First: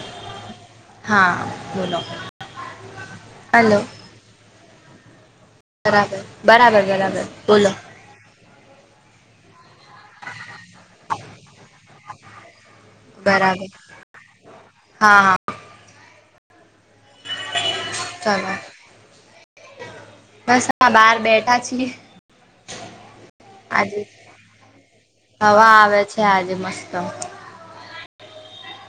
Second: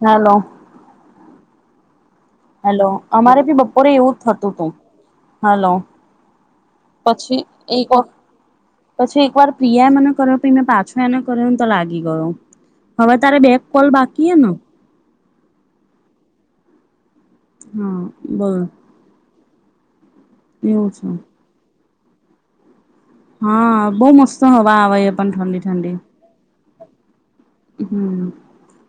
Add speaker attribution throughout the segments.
Speaker 1: Hello
Speaker 2: હા બોલો
Speaker 1: hello, અમારે ભી
Speaker 2: હલો
Speaker 1: બપોરે એવું જ થતુ તુ હલો
Speaker 2: બરાબર બરાબર બરાબર
Speaker 1: પછી,
Speaker 2: બોલો
Speaker 1: એક કો પછી, એક વાર પ્રિયા એ મને કર્યો પ મેં પાછો એને કર્યોને, તો લાગે ગયો, હવે તારે બેક
Speaker 2: બરાબર
Speaker 1: કોલ બાકી હ ને
Speaker 2: હા હા
Speaker 1: હા બ
Speaker 2: ચલો બસ હા, બહાર બેઠા છીએ
Speaker 1: હા
Speaker 2: આજે
Speaker 1: બહુ મસ્ત હવા આવે છે પણ ઠંડી
Speaker 2: હવા આવે છે, આજે મસ્ત
Speaker 1: હમ્મ,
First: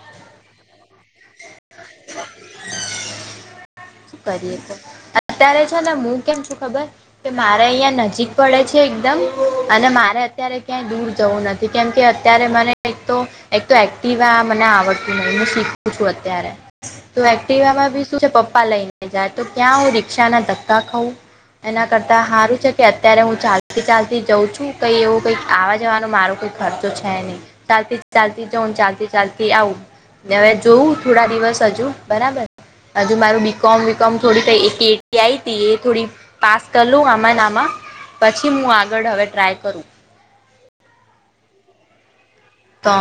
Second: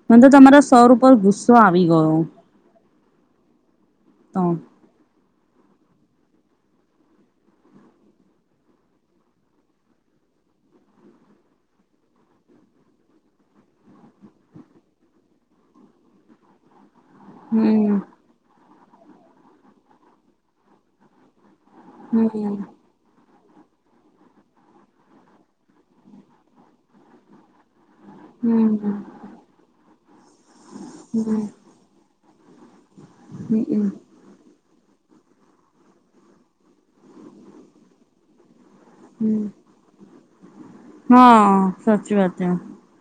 Speaker 1: મ તો તમારા સવર ઉપર ગુસ્ શું આવી, ગયો
Speaker 2: શું કરીએ તો અત્યારે છે, ને હું કેમ છું ખબર કે મારે અહિયાં નજીક પડે છે એકદમ અને મારે અત્યારે ક્યાંય દૂર જવુ, નથી. કેમકે અત્યારે મને એક તો તો એક્ટવા મને આવડતું નથી હુ, શીખું છુ, અત્યારે તો એક્ટિવામાં
Speaker 1: હમ
Speaker 2: બી શું છે, પપ્પા લઈને જાય તો ક્યાં હુ, રિક્ષાના ધક્કા ખઉં એના કરતા
Speaker 1: હમ
Speaker 2: સારુ છે, કે અત્યારે હુ ચાલતી, ચાલતી જઉ છુ, કઈ એવો કઈ આવા જવાનો મારો કઈ ખર્ચો છે, નહી ચાલતી ચાલતી જઉન
Speaker 1: હમ
Speaker 2: ચાલતી, ચાલતી આવઉ હવે જોવુ, થોડા
Speaker 1: હમ
Speaker 2: દિવસ હજુ બરાબર હજુ મારું બીકોમ
Speaker 1: હમ
Speaker 2: વીકોમ થોડી એ થોડી, પાસ કરઉ આમા નામાં પછી. હ આગળ હવે,
Speaker 1: હમ
Speaker 2: ટ્રાય કરુ
Speaker 1: હા, સાચી વાત છે
Speaker 2: તો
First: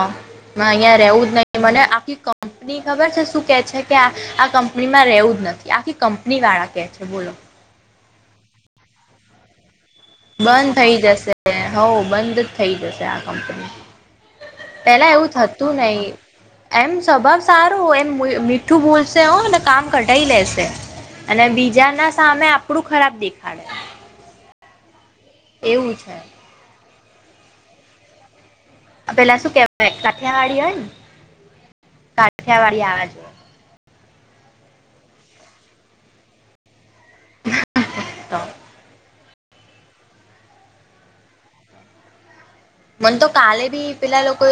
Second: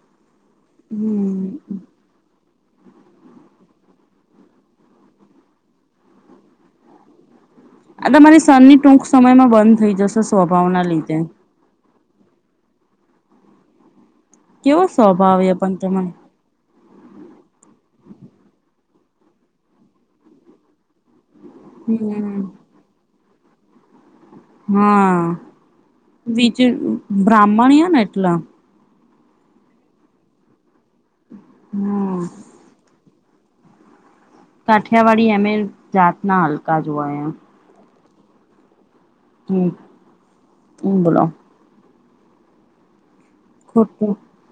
Speaker 2: અહિયાં રવુ, જ
Speaker 1: હમ
Speaker 2: નહી. મને આખી કપની ખબર છે, શું કે છે કે આ આ કંપનીમા રહેવું જ નથી. આખી કંપની વાળા કે છે, બોલો
Speaker 1: આ તમારી સનની, ટૂક સમયમાં બંધ થઈ જશે સ્વભાવના લીધે
Speaker 2: હો બંધ જ થઈ જશે આ કંપની
Speaker 1: કેવો
Speaker 2: પેલા એવું
Speaker 1: સ્વભાવ એ પણ
Speaker 2: થતું ન
Speaker 1: તમારે
Speaker 2: એમ સ્વભાવ સારો હો એમ મીઠું ભૂલશે હો ને કામ કઢાઈ લેશે અને બીજા ના
Speaker 1: હમ
Speaker 2: સામે આપણું ખરાબ દેખાડે
Speaker 1: હા
Speaker 2: એવું છે
Speaker 1: બીજ બ્રાહ્મણ ને એટલા
Speaker 2: પેલા શું કેવાય કાઠિયાવાડી હોય ને
Speaker 1: હમ
Speaker 2: કાઠિયાવાડી આવાજ
Speaker 1: કાઠિયાવાડી એમે જાતના હલકા જોવા એમ
Speaker 2: તા
Speaker 1: હમ હમ બોલો
Speaker 2: મને તો કાલે ભી
Speaker 1: ખોટું
Speaker 2: પેલા લોકો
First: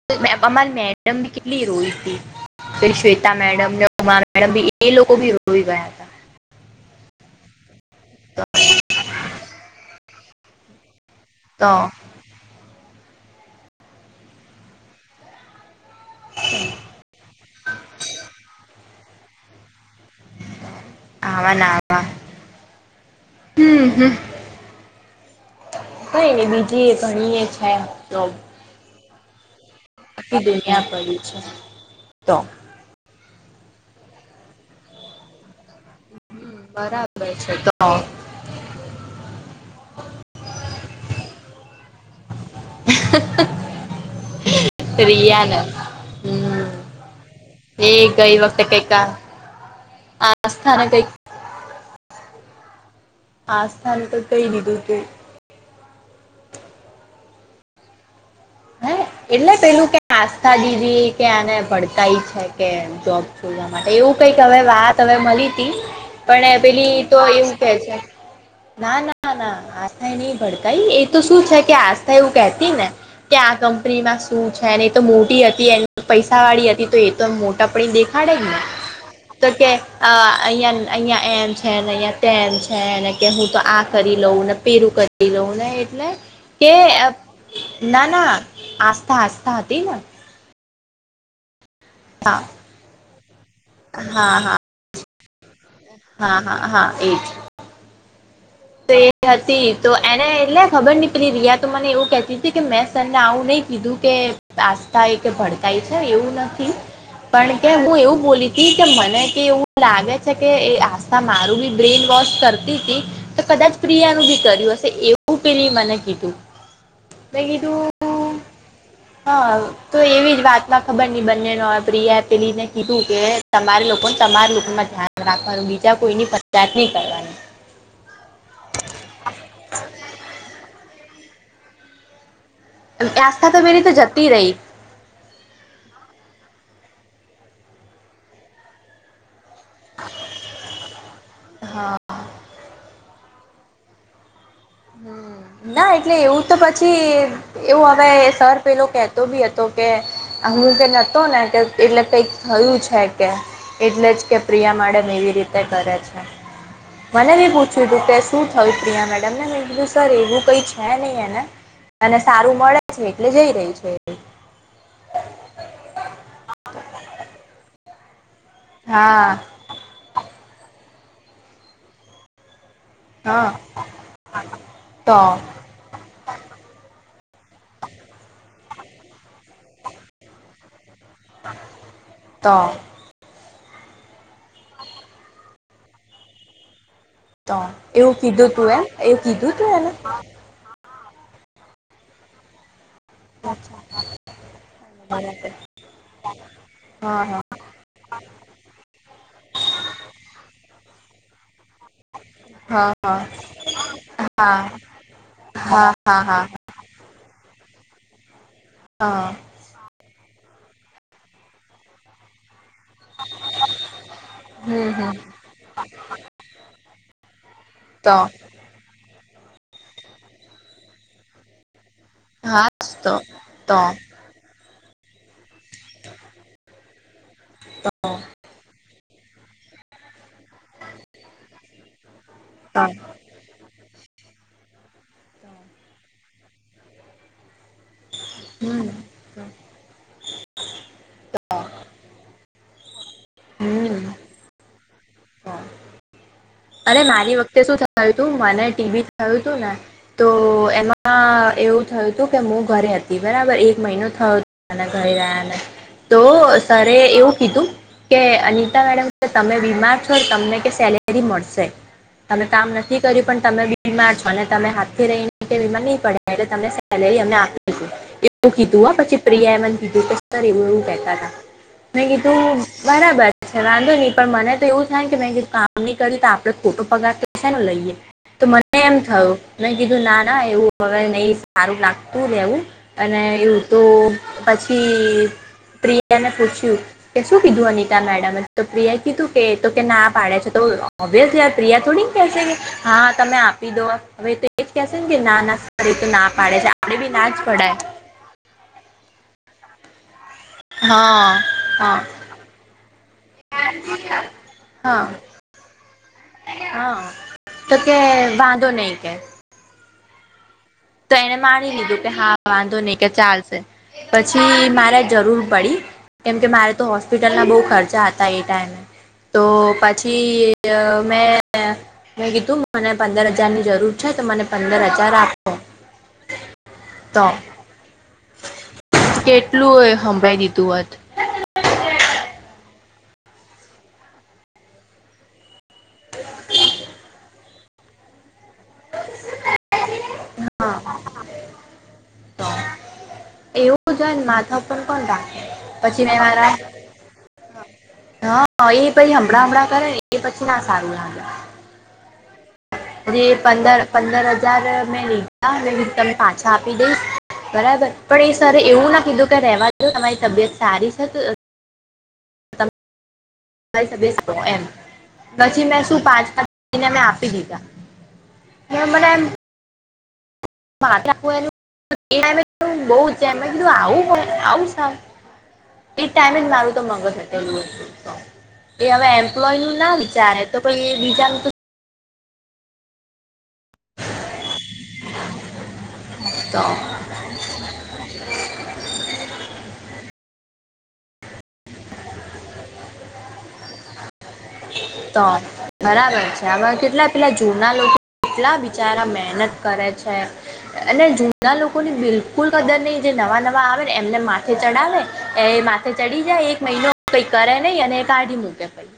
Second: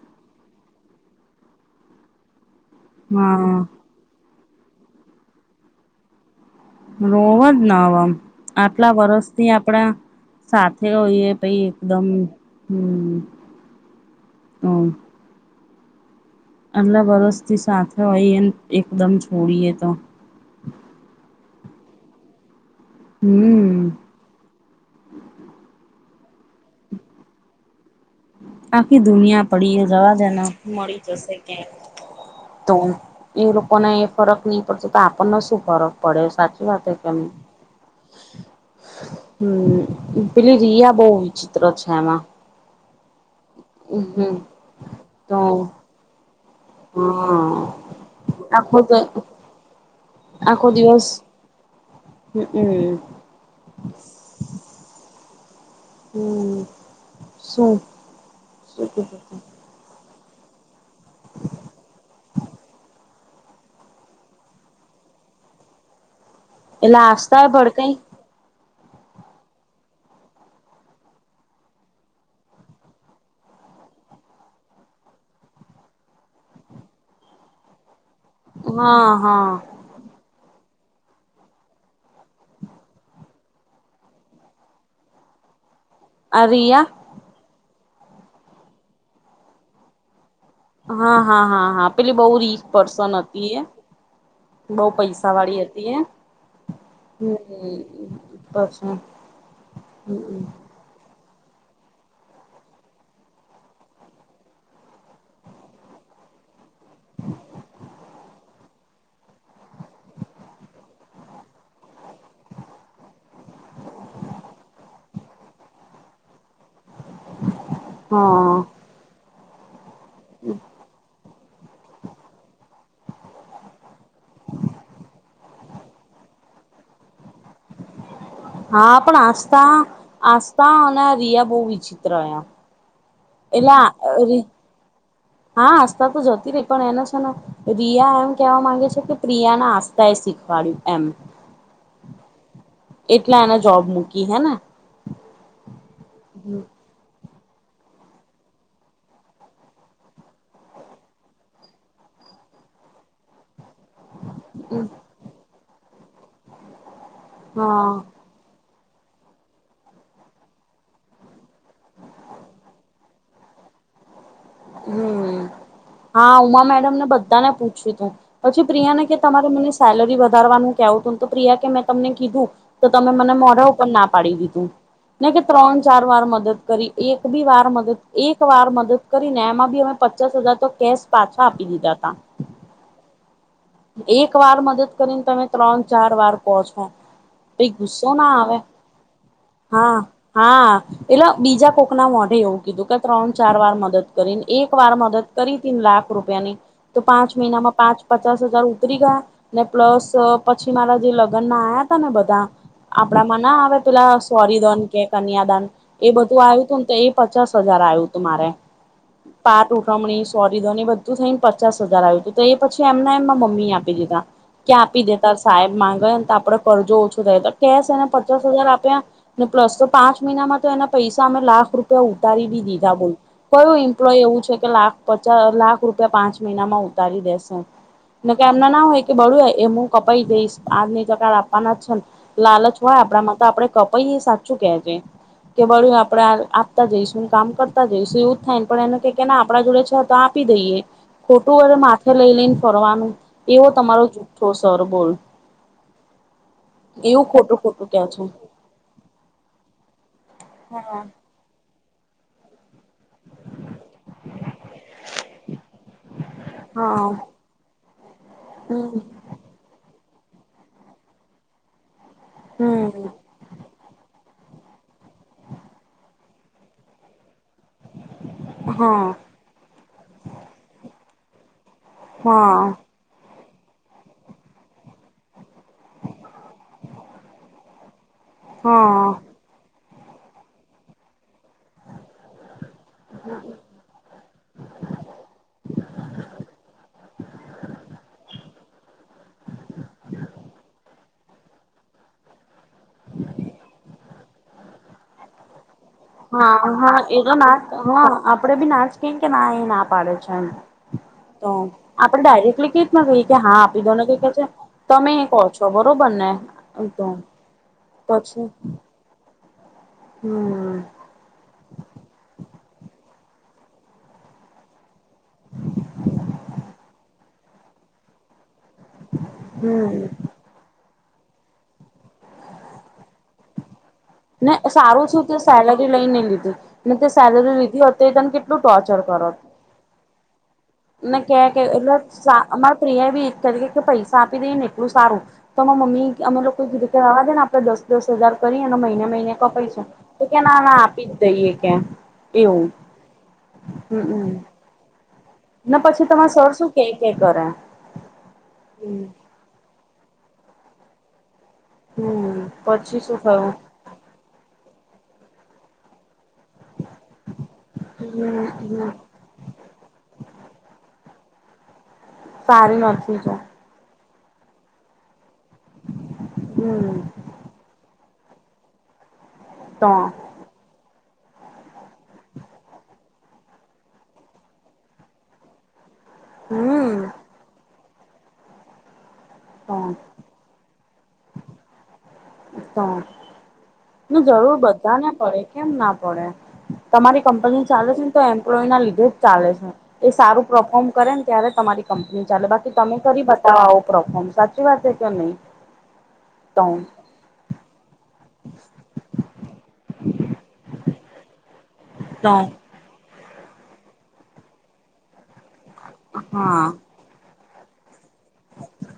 Speaker 2: અમારી મેડમ બી કેટલી રોઈ હતી શ્વેતા
Speaker 1: હા
Speaker 2: મેડમ ઉમા મેડમી એ લોકો ભી રોવી ગયા હતા
Speaker 1: રોવા જ ન હવેમ
Speaker 2: તો
Speaker 1: આટલા વર્ષથી આપડા સાથે એ પ
Speaker 2: તો
Speaker 1: એકદમ હમ હમ આટલા વરસથી સાથે હોય એમ એકદમ છોડીએ તો
Speaker 2: આવવાનાવા
Speaker 1: હમ
Speaker 2: કઈ નય બીજીું એ ઘણી એ છે જોબ
Speaker 1: આકી દુનિયા પડી એ જવા
Speaker 2: આખી
Speaker 1: દના
Speaker 2: દુનિયા
Speaker 1: મળી
Speaker 2: પડી
Speaker 1: જશે
Speaker 2: છે
Speaker 1: કે તો ઈ લોકોને એ ફરક ની પડતો તો આપણને શું ફરક પડે સાચી વાતે કેમ
Speaker 2: બરાબર છે તો
Speaker 1: હમ્મ પેલી રિયા બો વિચિત્ર છે એમાં હમ તો
Speaker 2: પ્રિયાને હમ્મ
Speaker 1: હા
Speaker 2: એ ગઈ
Speaker 1: આખો
Speaker 2: વખતે
Speaker 1: તો
Speaker 2: કા આસ્થાને કઈ
Speaker 1: હમ હમ
Speaker 2: કહી દીધું તું
Speaker 1: હમ શું શું
Speaker 2: હે એટલે પેલું કે આસ્થા દીધી કે આને [unintelligible] છે કે જોબ જોવા માટે એવું કઈક હવે વાત હવે મલી તી પણ
Speaker 1: એટલે
Speaker 2: પેલી તો
Speaker 1: આસ્થા એ
Speaker 2: એવું કે
Speaker 1: ભડકાઈ
Speaker 2: છે ના ના ના આસ્થા એ નહીં ભડકાઈ એ તો શું છે કે આસ્થા એવું કેતી ને કે આ કંપનીમાં શું છે એ તો મોટી હતી એ પૈસા વાળી હતી તો એ તો મોટા આ
Speaker 1: હા હા
Speaker 2: અહીંય અહીંયા એમ છે ને અહીંયા તેમ છે ને કે હું તો આ કરી લઉં ને પેલું કરી લઉં ને એટલે
Speaker 1: આ
Speaker 2: કે
Speaker 1: રિયા
Speaker 2: ના ના આસ્થા આસ્થા હતી ને
Speaker 1: હા હા હા હા પેલી બોવ રિચપર્સન હતી એ
Speaker 2: હા હા
Speaker 1: બો પૈસા સા વાડી હતી એ
Speaker 2: હા હા હા એજ
Speaker 1: હમ
Speaker 2: તો
Speaker 1: પછી
Speaker 2: એ હતી તો એને એટલે ખબર ની પેલી રિયા તો મને એવું કહેતી હતી કે મેં સર ને આવું નઈ કીધું કે આસ્થા એ કે ભડકાઈ છે એવું નથી પણ કે હું એવું બોલી હતી કે મને કે એવું લાગે છે કે એ આસ્થા મારું બી બ્રેન વોસ કરતી તી તો કદાચ પ્રિયા નું બી કર્યું હશે એવું પેલી એ મને કીધું મેં કીધું
Speaker 1: હા
Speaker 2: હા તો એવી જ વાત મા ખબર ની બંને નો પ્રિયઆ પેલીને કીધું કે તમારે લોકોને તમારા લોકોમાં ધ્યાન રાખવાનું બીજા કોઈની ફરિયાદ ની કરવાની
Speaker 1: [inaudible] હા પણ આસ્થા આસ્થા અને રિયા બો વિચિત્ર રહ્યા
Speaker 2: આસ્થા [unintelligible] જતી
Speaker 1: એટલે
Speaker 2: રઈ
Speaker 1: હા આસ્તા તો જતી રઈ પણ એનો છે ને રિયા એમ કેવા માંગે છે કે પ્રિયા ના આસ્થા એ શીખવાડ્યું એમ
Speaker 2: હા
Speaker 1: એટલે એ જોબ મૂકી હે ને
Speaker 2: હ ના એટલે એવું તો પછી એવું હવે સર પેલો કેતો બી હતો કે હું કે નતો ને કે એટલે કંઈક કયું છે કે એટલે જ કે પ્રિયા મેડમ એવી રીતે કરે છે મને બી પૂછ્યું
Speaker 1: હા
Speaker 2: હતું કે શું થયું પ્રિયા મેડમ ને મેં કીધું સર એવું કઈ છે નઈ એને અને સારું મળે છે એટલે જઈ રહી છે એ
Speaker 1: હમ હા ઉમા મેડમને બધાને પૂછ્યું તું પછી પ્રિયા ને કે
Speaker 2: હા
Speaker 1: તમારે મને સેલરી વધારવાનું કેવું હતું તો પ્રિયા કે મેં તમને કીધું તો તમે મને
Speaker 2: હા
Speaker 1: મોઢા ઉપર ના પાડી દીધું
Speaker 2: તો
Speaker 1: ને કે ત્રણ ચાર વાર મદદ કરી એક બી વાર મદદ એક વાર મદદ કરીને એમાં બી અમે પચાસ હજાર તો કેશ પાછા આપી દીધા તા
Speaker 2: તો
Speaker 1: એક વાર મદદ કરીને તમે ત્રણ ચાર વાર પહોચો
Speaker 2: તો
Speaker 1: ગુસ્સો
Speaker 2: એવું
Speaker 1: ના
Speaker 2: કીધું
Speaker 1: આવે
Speaker 2: તું એમ એવું કીધું તું એને
Speaker 1: હા હા એલા બીજા કોક ના મોઢે એવું કીધું ત્રણ
Speaker 2: હા હા
Speaker 1: ચાર વાર મદદ કરીને એક વાર મદદ કરી તીને લાખ રૂપિયાની તો પાંચ મહિનામાં પાંચ પાંચ- ઉતરી ગયા ને પ્લસ પછી મારા જે લગ્ન માં બધા
Speaker 2: હા હા હા
Speaker 1: આપડામાં ના આવે પેલા
Speaker 2: હા
Speaker 1: સોરી દન કે કન્યાદાન
Speaker 2: હા
Speaker 1: એ બધું
Speaker 2: હા
Speaker 1: આવ્યું હતું ને તો એ પચાસ હજાર આવ્યું તું મારે
Speaker 2: હા
Speaker 1: પાટ સોરી ધોની બધું થઈને પચાસ હજાર આવ્યું હતું તો એ પછી એમને એમમાં મમ્મી આપી દીધા ક્યાં
Speaker 2: હમ
Speaker 1: આપી
Speaker 2: હમ
Speaker 1: દેતા સાહેબ માંગેને તો આપડે કરજો ઓછો થાય તો કેશ એને
Speaker 2: તો
Speaker 1: પચાસ હજાર આપ્યા અને પ્લસ તો પાંચ મહિનામાં તો એના પૈસા અમે લાખ રૂપ ઉતારી
Speaker 2: હા
Speaker 1: બી દીધા બોલ
Speaker 2: તો
Speaker 1: કયું
Speaker 2: તો
Speaker 1: એમ્પ્લોય એવું છે કે લાખ પચાસ લાખ રૂપિયા પાંચ મહિનામાં ઉતારી દેશે કે એમના નામ હોય કે બળ્યું એ હું કપાઈ જઈશ આજની ચકા આપવાના જ છ લાલચ
Speaker 2: તો
Speaker 1: હોય આપણામાં તો આપડે પ એ સાચું કે છે કે બળું આપડે આપતા જઈશું હું કામ કરતા જશ એવું થાયને
Speaker 2: હમ
Speaker 1: પણ એનેને આપણા જોડે છે તો આપી દઈએ ખોટું વ માથે લઈ લઈને ફનું એવો તમારો જુઠ્ઠો સર બોલ
Speaker 2: હ અરે
Speaker 1: એવું
Speaker 2: મારી
Speaker 1: ખોટું
Speaker 2: વખતે શું
Speaker 1: ખોટું કે
Speaker 2: થયું
Speaker 1: છે
Speaker 2: તું મને ટીવી થયું તું ને તો તો
Speaker 1: હા
Speaker 2: એમાં એવું થયું હતું કે હું ઘરે હતી બરાબર એક મહિનો થયો ઘરે રહ્યાને તો સરારે
Speaker 1: હા
Speaker 2: એવું કીધું કે અનિતા
Speaker 1: હમ
Speaker 2: મેડમ તમે વીમાર છો તમને કે સેલેરી મળશે તમે કામ નથી
Speaker 1: હમ
Speaker 2: કર્યું પણ તમે બીમાર છો અને તમે હાથથી રહી ને કે વીમા નહી પડે એટલેમને સેલેરી અમને એવું કીધું
Speaker 1: હા
Speaker 2: પછી પ્રિયા એમને કીધું પછ સર એવું એવું કહેતા હતા મેં
Speaker 1: હા
Speaker 2: કીધું બરાબર છે વાંધો નહી પણ મને તો એવું થ ને કે મેં કીધું કામ નહી કર્યું તો આપ આપ ખોટું પગાર છે ને લઈએ તો મને એમ
Speaker 1: હા
Speaker 2: થયું કીધું ના ના એવું હવે નહી સારું લાગતુંેવું અને યું તો પછી પ્રિયાને પૂછ્યું કે શું કીધું અનિતા મેડમે તો પ્રિયા કીધું કે કે ના પાડે છે તો બેસ યાર પ્રિયા થોડી કેહેશે હા તમે આપી દો હવે તો એ જ કેહેશે ને કે ના ના સર એ તો ના પાડે
Speaker 1: હા
Speaker 2: છે આપણે
Speaker 1: હા
Speaker 2: બી
Speaker 1: એ તો
Speaker 2: જ
Speaker 1: ના હ
Speaker 2: પડાય
Speaker 1: આપડે બી નાચ કે કે ના એ ના પાડે છે અ
Speaker 2: હા
Speaker 1: તો
Speaker 2: હા
Speaker 1: આપણે ડાયરેક્ટલી કે કહી કે હા આપી દો ને ક છે
Speaker 2: હા
Speaker 1: તમે એ કહો છો બસ બરોબર ને
Speaker 2: હા કે
Speaker 1: તો પછી
Speaker 2: વાંધો નહી કે
Speaker 1: હમ
Speaker 2: તો એને માની લીધું કે હા વાંધો નહી કે ચાલશે પછી મારા જરૂર પડી કેમ કે મારે તો હોસ્પિટલના બહુ ખર્ચા હતા એ ટાઈમે તો
Speaker 1: હમ
Speaker 2: પછી મેં મેં કીધું મને પંદર હજાર ની જરૂર છે, તો મને પંદર હજાર આપ
Speaker 1: સેલેરી લઈ ને લીધી ને તે સેલરી લીધી તને કેટલું ટોર્ચર કરો
Speaker 2: કેટલું એ સંભળાઈ દીધું હોત
Speaker 1: ના કે કે એટલે સા અમારા પ્રિયા એ બી એક કરી કે પૈસા આપી દઈને એટલું સારું તોમાં મમ્મી અમે લોકો કીધુ કે રેવા દેને દસ દસ હજાર કરી અને મહિને કપસુ તો કે ના ના
Speaker 2: હા
Speaker 1: આપી જ દઈએ કે
Speaker 2: તો
Speaker 1: એવું
Speaker 2: એવું જ
Speaker 1: હમમ
Speaker 2: માથાપન કોણ રા
Speaker 1: ને
Speaker 2: પછી મે
Speaker 1: તમારા
Speaker 2: મારા
Speaker 1: સર શું કે કે કરે
Speaker 2: હા એ પહી હમણાં હમ કરે એ પછી ના સારું લાગે
Speaker 1: હમ. પછી શું થયું
Speaker 2: પંદર પંદર હજાર મેં લીધા તમ પા છા આપી દઈશ બરાબર પણ એ સર
Speaker 1: હમ
Speaker 2: એવું ના કીધું કે રેવા દ તમારી તબિયત સારી થત.
Speaker 1: સારી નથીજ
Speaker 2: [unintelligible] પછી મે શું પાંચ પાને મે
Speaker 1: હમ
Speaker 2: આપી દીધા ને મને એમ
Speaker 1: તો.
Speaker 2: [inaudible] એ ટાઈમે જ મારું તો મગજ
Speaker 1: હમ
Speaker 2: હટેલુ એ હવે એમ એમ્પ્લોયનુ
Speaker 1: તો
Speaker 2: ના વિચારે તો કોઈ એ બીજાનું
Speaker 1: તો જરૂર બધાને પડે કેમ ના પડે
Speaker 2: તો
Speaker 1: તમારી કંપની ચાલે છે, ને તો એમ્પ્લોયના લીધે જ ચાલે છે, એ સારું પરફોર્મ કરે ને ત્યારે તમારી કંપની ચાલે બાકી તમે કરી બતાવો આવો પરફોર્મ સાચી વાત છે કે
Speaker 2: ત
Speaker 1: નહી
Speaker 2: બરાબર છે,
Speaker 1: તો
Speaker 2: આમાં કેટલા પેલા જૂના લો કેટલા બિચારા મહેનત કરે છે, અને જૂના લોકોની
Speaker 1: તો
Speaker 2: બિલકુલ કદર નહી જે નવા નવા આવે ને એમને માથે ચડાવે એ માથે ચડી જાય એક
Speaker 1: હા
Speaker 2: મહિનો પૈ કરે નહી અને કાઢી મૂકે પઈ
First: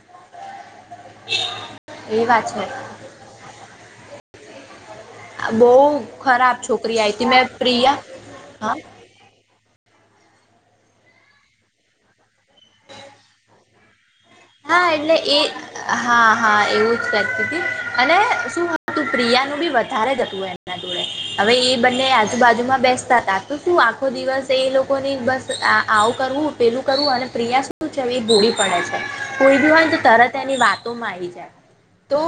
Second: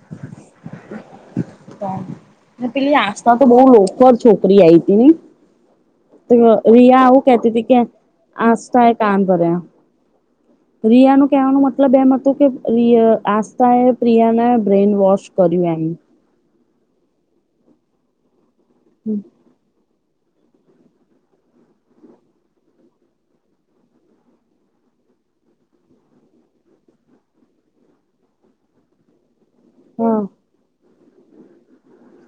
Speaker 2: વાત છે
Speaker 1: ને પેલી આસ્થા તો બોવ લોફર છોકરી આઈ
Speaker 2: આ બહુ ખરાબ
Speaker 1: [unintelligible] રિયા
Speaker 2: છોકરી આવી
Speaker 1: આવું
Speaker 2: મેં
Speaker 1: કેતી હતી કે
Speaker 2: પ્રિયા હા
Speaker 1: આસ્થા એ કાન ભર્યા. રિયા નુ કેવાનો મતલબ એમ હતું કે રીય આસ્થા એ પ્રિયાને
Speaker 2: હા
Speaker 1: બ્રેઇન
Speaker 2: એટલે
Speaker 1: વોશ
Speaker 2: એ
Speaker 1: કર્યું એમ
Speaker 2: હા હા એવું જ કેહતી હતી અને શું તું
Speaker 1: એમ
Speaker 2: પ્રિયાનું બી વ વધારે જ હતું એના જોડે હવે એ બંને આજુબાજુમાં બેસતા હતા તો શું આખો દિવસ એ લો લોકોને બસ આ આવું કરવું પેલું કરવું અને પ્રિયા શું છે, એવી ભોડી પડે છે. કોઈ બી હોય તો
Speaker 1: હા
Speaker 2: તરત એની વાતોમાં આવી જાય તો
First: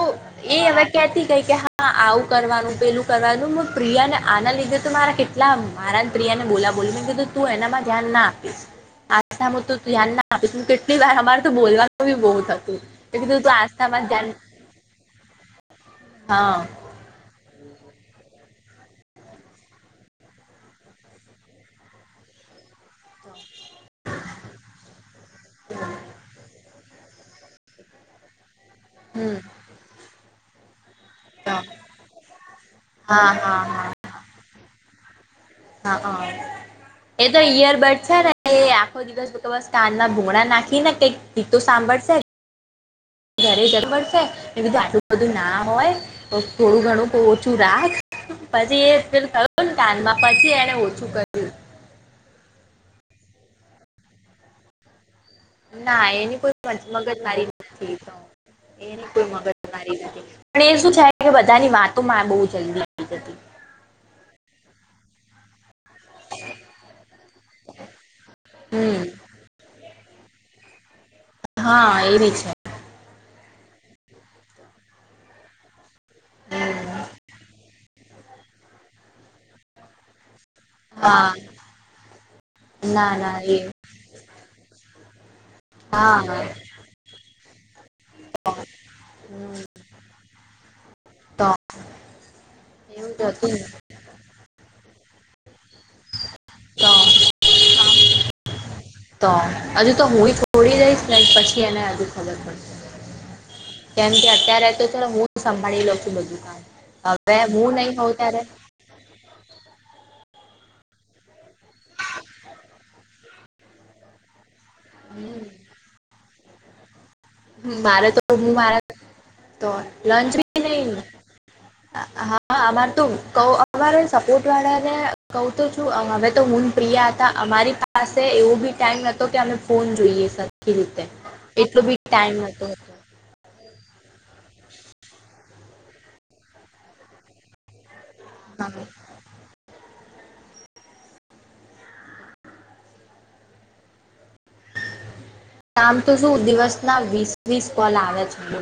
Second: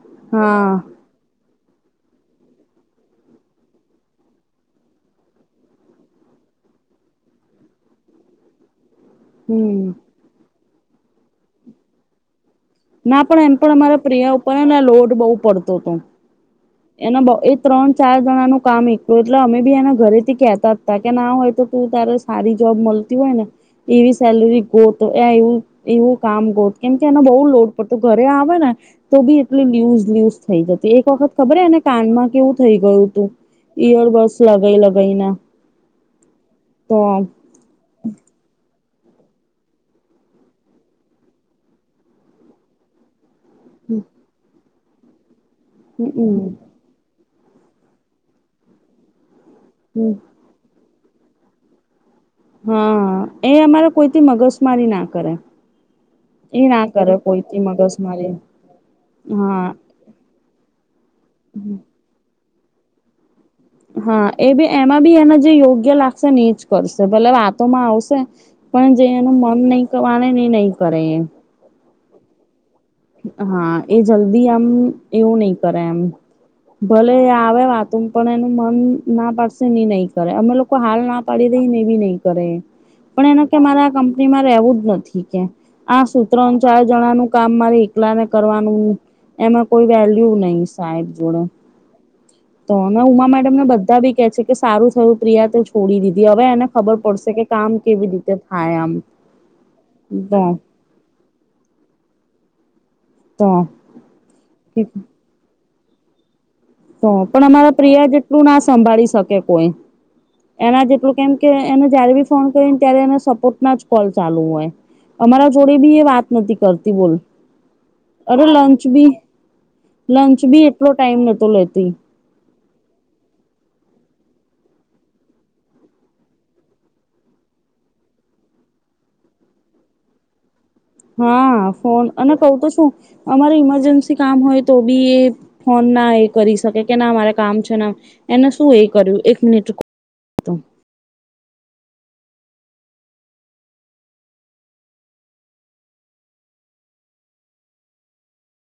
Speaker 2: એ
Speaker 1: હા
Speaker 2: અવે કેતી ગઈ કે હા હા આવું કરવાનું પેલું કરવાનું પ્રિયા ને આના લીધે તો મારા કેટલા મારાન પ્રિયા ને બોલા બોલ કીધું તુ એનામાં ધ્યાન ના આપીશ
Speaker 1: હમ
Speaker 2: [unintelligible] કેટલી વાર અમારે તો બોલવાનું બી બો થ
Speaker 1: ના પણ એમ પણ અમારા પ્રિયા ઉપરને લોડ બહુ પડતોતો.
Speaker 2: હા
Speaker 1: એના બ એ ત્રણ ચાર જણાનું કામ એકલું એટલે અમે બી એના ઘરે થી કેતાતા કે ના હોય તો તું તા સારી જોબ મલતી હોય ને એવી સેલરી ગોત એવું એવું કામ ગોત કેમ કે એનો બહુ લોડ પડતો ઘરે આવે ને તો
Speaker 2: હમ
Speaker 1: બી એટલી લ્યુઝ લયુઝ થઈ જતી એક વ
Speaker 2: હા
Speaker 1: ખબરને કાનમાં કેવું થઈ ગયું તું
Speaker 2: હા હા
Speaker 1: ઈયરબડસ લગાઈ લગાઈને
Speaker 2: હા હ એ તો ઈયરબર્ડ છે, ને એ આખો દિવસ [unintelligible] બસ કાનના ભૂગણા નાખી ને કઈક ગીતો સાંભળશે ઘરે [unintelligible] પડશે મેં કીધુ આટલું બધુ ના હોય થોડુ ઘણુ ઓછુ રાખ પછી એ પેલું થયું ને
Speaker 1: હમ
Speaker 2: કાનમાં પછી એને ઓછું કર્યું
Speaker 1: હા એ અમારે કોઈથી મગજમારી ના કરે
Speaker 2: ના એની કોઈ
Speaker 1: એ ના કરે કોઈ
Speaker 2: મગજમારી
Speaker 1: થી
Speaker 2: નથી તો
Speaker 1: મગજમારી
Speaker 2: એની કોઈ મગજ
Speaker 1: હા
Speaker 2: મારી નથી પણ એ શું છે કે બધાની વાતોમાં બહુ જલ્દી આવી જતી
Speaker 1: હા એ બી એમાં બી એના જે યોગ્ય લાગશે ની જ કરશે બલેબ વાતોમાં આવશે પણ જે
Speaker 2: હમ
Speaker 1: એનું મન નહી પ્રમાણે એ નહી કરે એમ
Speaker 2: હા એવી છે
Speaker 1: હા એ જલ્દી આમ એવું નહી કરે એમ
Speaker 2: હમ
Speaker 1: ભલે આવે વાત પણ એનું મન ના પાડશે એ નહી કરે અમે લો હાલ ના
Speaker 2: હા
Speaker 1: પાડી દેયીને એ બ નહી કરે એ
Speaker 2: ના
Speaker 1: પણ
Speaker 2: ના
Speaker 1: એના
Speaker 2: એ
Speaker 1: કે મારે કંપનીમાં રહેેવું જ નથી કે આ
Speaker 2: હા
Speaker 1: સુુંત્રણ ચાર જણા નું કામ મારી એકલાને કરવાનું
Speaker 2: હમ
Speaker 1: એમાં કોઈ વેલ્યુ નહી સાહેબ જોડે
Speaker 2: તો
Speaker 1: તો હમે ઉમા
Speaker 2: એવું જ હતું
Speaker 1: મેડમને બધા બી કે છે કે સારું થયું પ્રિયા તો છો છોડી દીધી હવે એને ખબર
Speaker 2: ને
Speaker 1: પડશે કે કામ કેવી રીતે થાય આમ
Speaker 2: તો હજુ તો હુંય છોડી દઈશ ને પછી એને હજુ ખબર પડશે
Speaker 1: તો
Speaker 2: કેમ કે અત્યારે તો ચલો હું સંભાળી લોઉ છું બધું કામ
Speaker 1: તો
Speaker 2: હવે
Speaker 1: પણ
Speaker 2: હું
Speaker 1: અમારા
Speaker 2: નહીં
Speaker 1: પ્રિયા
Speaker 2: હોઉં ત્યારે
Speaker 1: જેટલું ના સંભાળી શકે કોઈ એના જેટલું કેમ કે એને જયારે બી ફોન કરી ને ત્યારે એને સપોર્ટના જ કોલ ચાલુ હોય અમારા જોડે બી એ વાત નથી કરતી બોલ
Speaker 2: મારે તો
Speaker 1: અરે
Speaker 2: હું
Speaker 1: લંચ
Speaker 2: મારા
Speaker 1: બી લંચ બી એટલો ટાઈમ નતો લેતો
Speaker 2: હા અમારે તું ક અમા સપોર્ટ વાળા ને કહુ તો છું હવે તો હું પ્રય હતા અમારી પાસે એવું બી ટાઈમ કે ફોન જોઈએ [unintelligible]
Speaker 1: હા
Speaker 2: એટલો બી
Speaker 1: ફોન અને
Speaker 2: ટાઈમ
Speaker 1: કઉ
Speaker 2: નહોતો
Speaker 1: તો શું
Speaker 2: હતો
Speaker 1: અમારી ઇમરજન્સી કામ હોય તો બી એ ફોન ના એ કરી શકે કે ના મારે કામ છે એને શું એ
Speaker 2: હા
Speaker 1: કર્યું એક મિનિટ
Speaker 2: આમ તો શું દિવસના વીસ વીસ કોલ આવે છે